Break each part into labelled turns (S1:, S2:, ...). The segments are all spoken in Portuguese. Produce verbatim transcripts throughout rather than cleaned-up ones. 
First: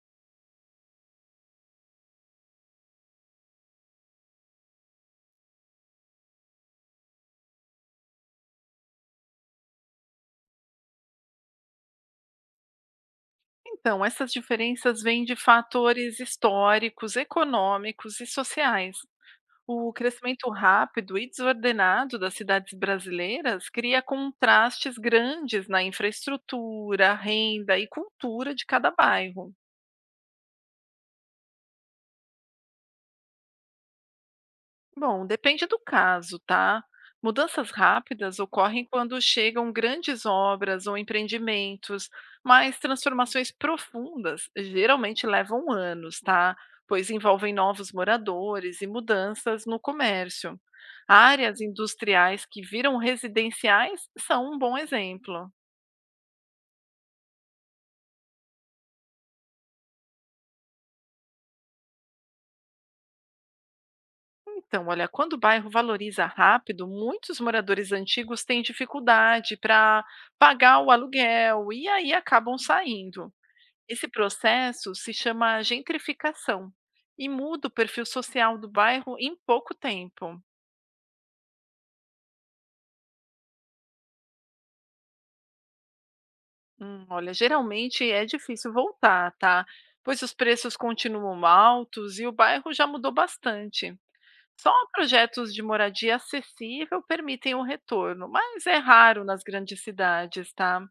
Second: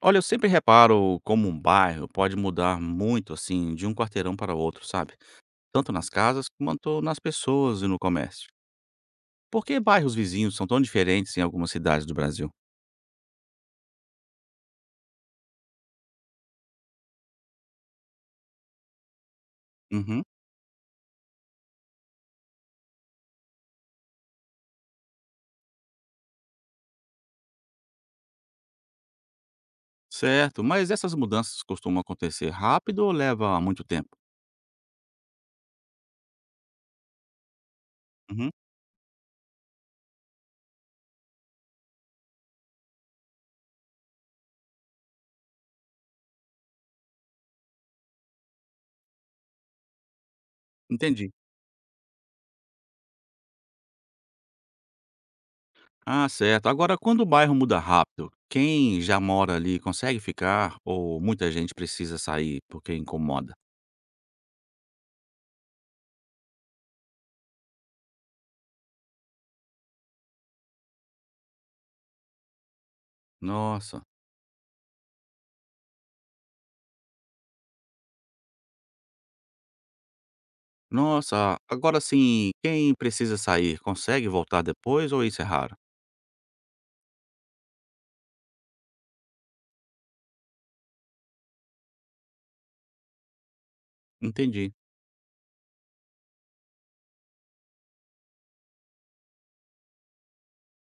S1: Olha, eu sempre reparo como um bairro pode mudar muito assim de um quarteirão para outro, sabe? Tanto nas casas quanto nas pessoas e no comércio. Por que bairros vizinhos são tão diferentes em algumas cidades do Brasil?
S2: Então, essas diferenças vêm de fatores históricos, econômicos e sociais. O
S1: Uhum.
S2: crescimento rápido e desordenado das cidades brasileiras cria contrastes grandes na infraestrutura, renda e cultura de cada bairro.
S1: Certo, mas essas mudanças costumam acontecer rápido ou leva muito tempo?
S2: Bom, depende do caso, tá? Mudanças rápidas
S1: Uhum.
S2: ocorrem quando chegam grandes obras ou empreendimentos, mas transformações profundas geralmente levam anos, tá? Pois envolvem novos moradores e mudanças no comércio.
S1: Entendi.
S2: Áreas industriais que viram residenciais são um bom exemplo.
S1: Ah, certo. Agora, quando o bairro muda rápido, quem já mora ali consegue ficar ou muita gente precisa sair porque incomoda?
S2: Então, olha, quando o bairro valoriza rápido, muitos moradores antigos têm dificuldade para pagar o aluguel e aí acabam saindo.
S1: Nossa.
S2: Esse processo se chama gentrificação e muda o perfil social do bairro em pouco tempo.
S1: Nossa, agora sim. Quem precisa sair consegue voltar depois ou isso é raro?
S2: Hum, olha, geralmente é difícil voltar, tá? Pois os preços continuam altos e o bairro já mudou bastante. Só
S1: Entendi.
S2: projetos de moradia acessível permitem o retorno, mas é raro nas grandes cidades, tá?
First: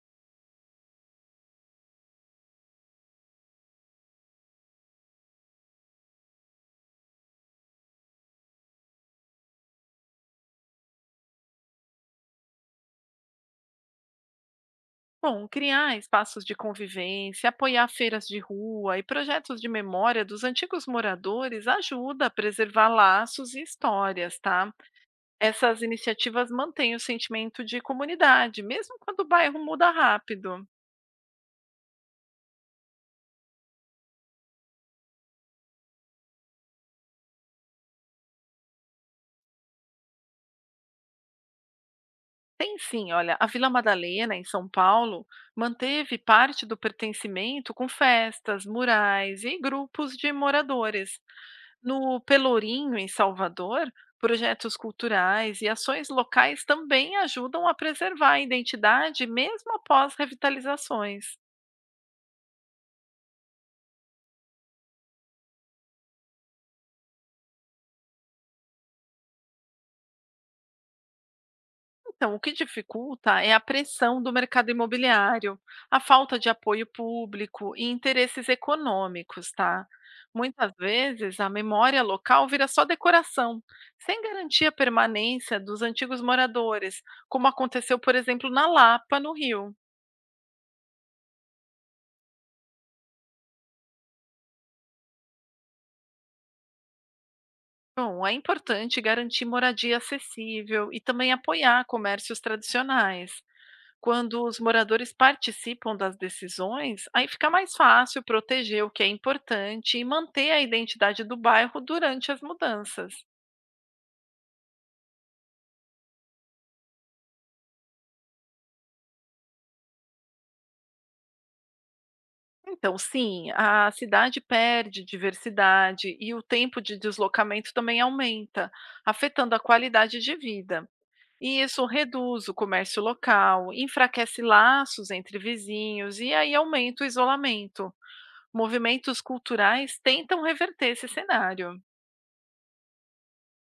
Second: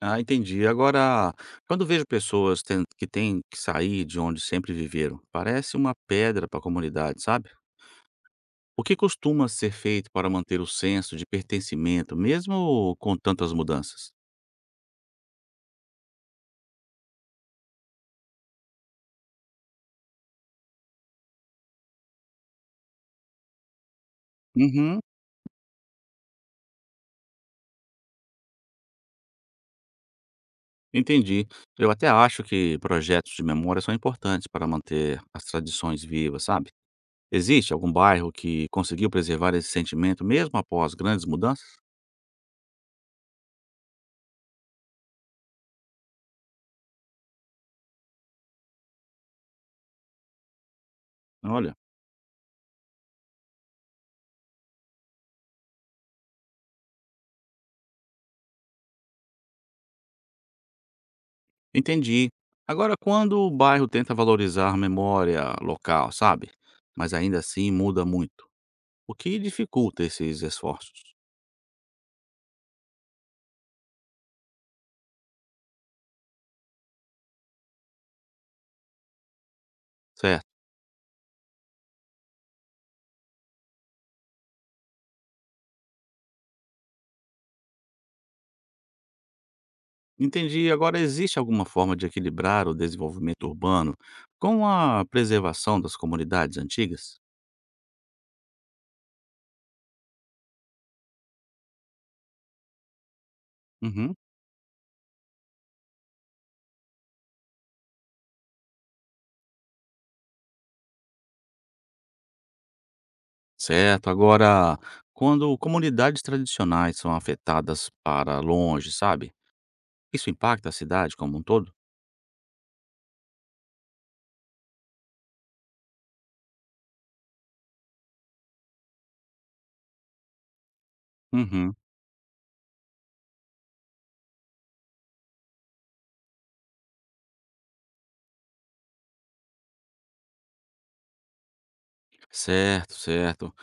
S1: Ah, entendi. Agora, quando vejo pessoas ten- que têm que sair de onde sempre viveram, parece uma pedra para a comunidade, sabe? O que costuma ser feito para manter o senso de pertencimento, mesmo com tantas mudanças?
S2: Bom, criar espaços de convivência, apoiar feiras de rua e projetos de memória dos antigos moradores ajuda a preservar laços e histórias, tá?
S1: Uhum,
S2: Essas iniciativas mantêm o sentimento de comunidade, mesmo quando o bairro muda rápido.
S1: entendi. Eu até acho que projetos de memória são importantes para manter as tradições vivas, sabe? Existe algum bairro que conseguiu preservar esse sentimento mesmo após grandes mudanças?
S2: Tem sim, olha, a Vila Madalena, em São Paulo, manteve parte do pertencimento com festas, murais e grupos de moradores.
S1: Olha,
S2: No Pelourinho, em Salvador, projetos culturais e ações locais também ajudam a preservar a identidade mesmo após revitalizações.
S1: entendi. Agora, quando o bairro tenta valorizar a memória local, sabe? Mas ainda assim muda muito, o que dificulta esses esforços,
S2: Então, o que dificulta é a pressão do mercado imobiliário, a falta de apoio público e interesses econômicos, tá?
S1: certo?
S2: Muitas vezes a memória local vira só decoração, sem garantir a permanência dos antigos moradores, como aconteceu, por exemplo, na Lapa, no Rio.
S1: Entendi. Agora, existe alguma forma de equilibrar o desenvolvimento urbano com a preservação das comunidades antigas?
S2: Bom, é importante garantir moradia acessível e também apoiar comércios tradicionais.
S1: Uhum.
S2: Quando os moradores participam das decisões, aí fica mais fácil proteger o que é importante e manter a identidade do bairro durante as mudanças.
S1: Certo. Agora, quando comunidades tradicionais são afetadas para longe, sabe? Isso impacta a cidade como um todo?
S2: Então, sim, a cidade perde diversidade e o tempo de deslocamento também aumenta, afetando a qualidade de vida. E
S1: Uhum.
S2: isso reduz o comércio local, enfraquece laços entre vizinhos e aí aumenta o isolamento. Movimentos culturais tentam reverter esse cenário.
S1: Certo, certo.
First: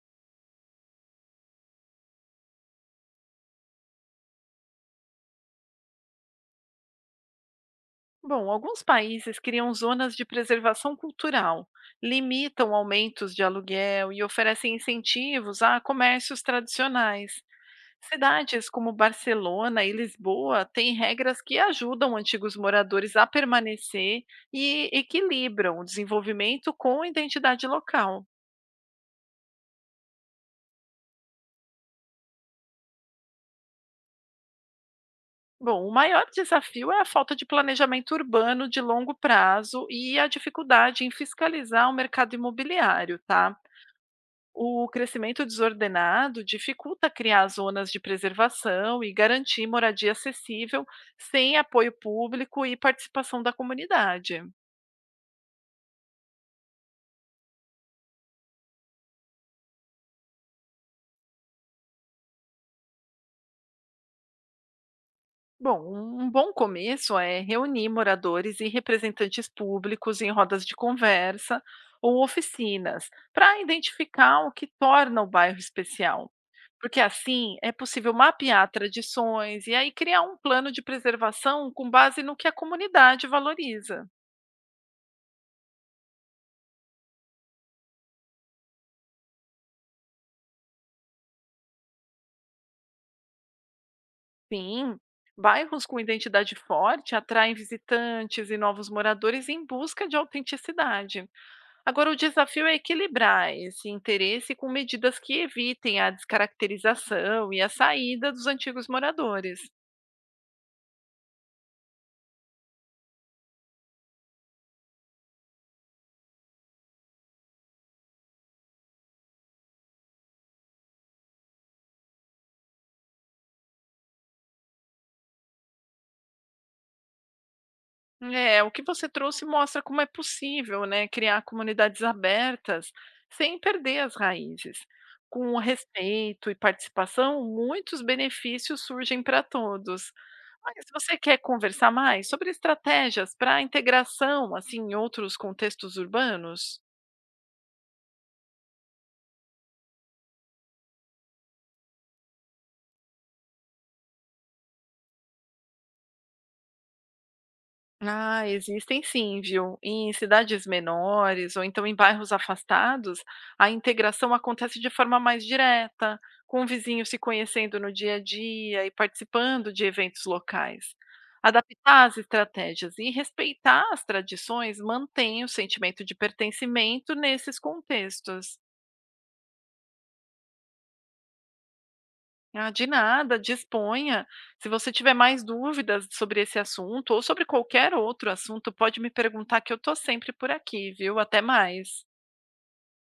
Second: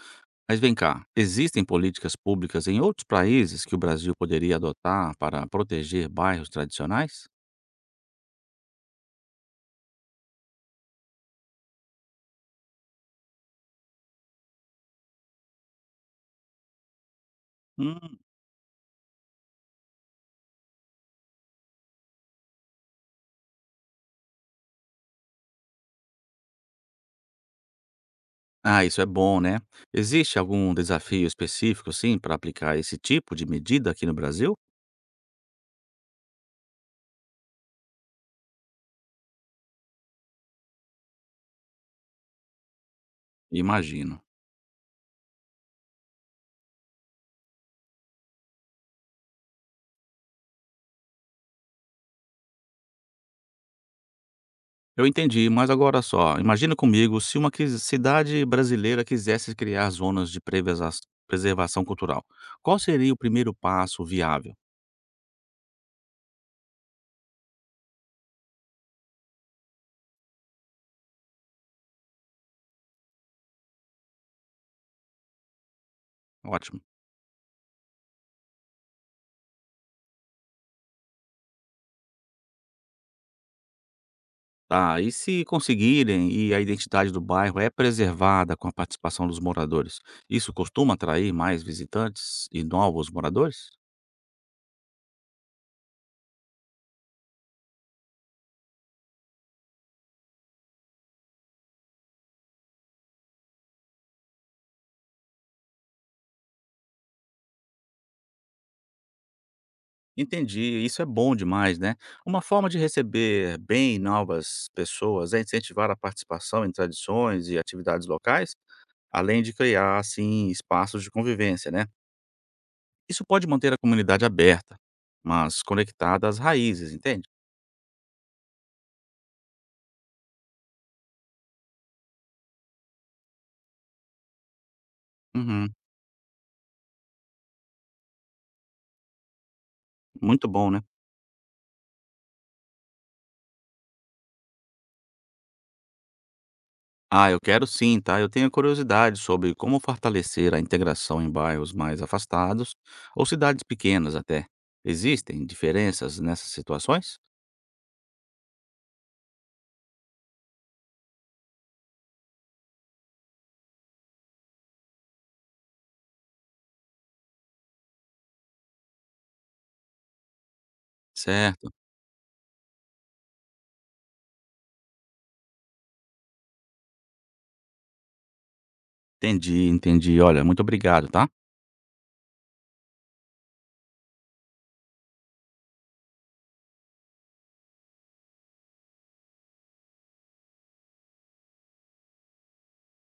S1: Mas vem cá, existem políticas públicas em outros países que o Brasil poderia adotar para proteger bairros tradicionais?
S2: Bom, alguns países criam zonas de preservação cultural, limitam aumentos de aluguel e oferecem incentivos a comércios tradicionais.
S1: Hum.
S2: Cidades como Barcelona e Lisboa têm regras que ajudam antigos moradores a permanecer e equilibram o desenvolvimento com a identidade local.
S1: Ah, isso é bom, né? Existe algum desafio específico, sim, para aplicar esse tipo de medida aqui no Brasil?
S2: Bom, o maior desafio é a falta de planejamento urbano de longo prazo e a dificuldade em fiscalizar o mercado imobiliário, tá?
S1: Imagino.
S2: O crescimento desordenado dificulta criar zonas de preservação e garantir moradia acessível sem apoio público e participação da comunidade.
S1: Eu entendi, mas agora só, imagina comigo se uma quis- cidade brasileira quisesse criar zonas de prevesa- preservação cultural. Qual seria o primeiro passo viável?
S2: Bom, um um bom começo é reunir moradores e representantes públicos em rodas de conversa ou oficinas para identificar o que torna o bairro especial.
S1: Ótimo.
S2: Porque assim é possível mapear tradições e aí criar um plano de preservação com base no que a comunidade valoriza.
S1: Tá, e se conseguirem e a identidade do bairro é preservada com a participação dos moradores, isso costuma atrair mais visitantes e novos moradores?
S2: Sim, bairros com identidade forte atraem visitantes e novos moradores em busca de autenticidade. Agora, o desafio é equilibrar esse interesse com medidas que evitem a descaracterização e a saída dos antigos moradores.
S1: Entendi, isso é bom demais, né? Uma forma de receber bem novas pessoas é incentivar a participação em tradições e atividades locais, além de criar, assim, espaços de convivência, né? Isso pode manter a comunidade aberta, mas conectada às raízes, entende?
S2: É, o que você trouxe mostra como é possível, né, criar comunidades abertas sem perder as raízes. Com o
S1: Uhum,
S2: respeito e participação, muitos benefícios surgem para todos.
S1: muito bom, né?
S2: Mas você quer conversar mais sobre estratégias para a integração assim em outros contextos urbanos?
S1: Ah, eu quero sim, tá? Eu tenho curiosidade sobre como fortalecer a integração em bairros mais afastados ou cidades pequenas até. Existem diferenças nessas situações?
S2: Ah, existem sim, viu? Em cidades menores ou então em bairros afastados, a integração acontece de forma mais direta, com vizinhos se conhecendo no dia a dia e participando de eventos locais.
S1: Certo.
S2: Adaptar as estratégias e respeitar as tradições mantém o sentimento de pertencimento nesses contextos.
S1: Entendi, entendi. Olha, muito obrigado, tá?
S2: Ah, de nada, disponha. Se você tiver mais dúvidas sobre esse assunto ou sobre qualquer outro assunto, pode me perguntar que eu estou sempre por aqui, viu? Até mais.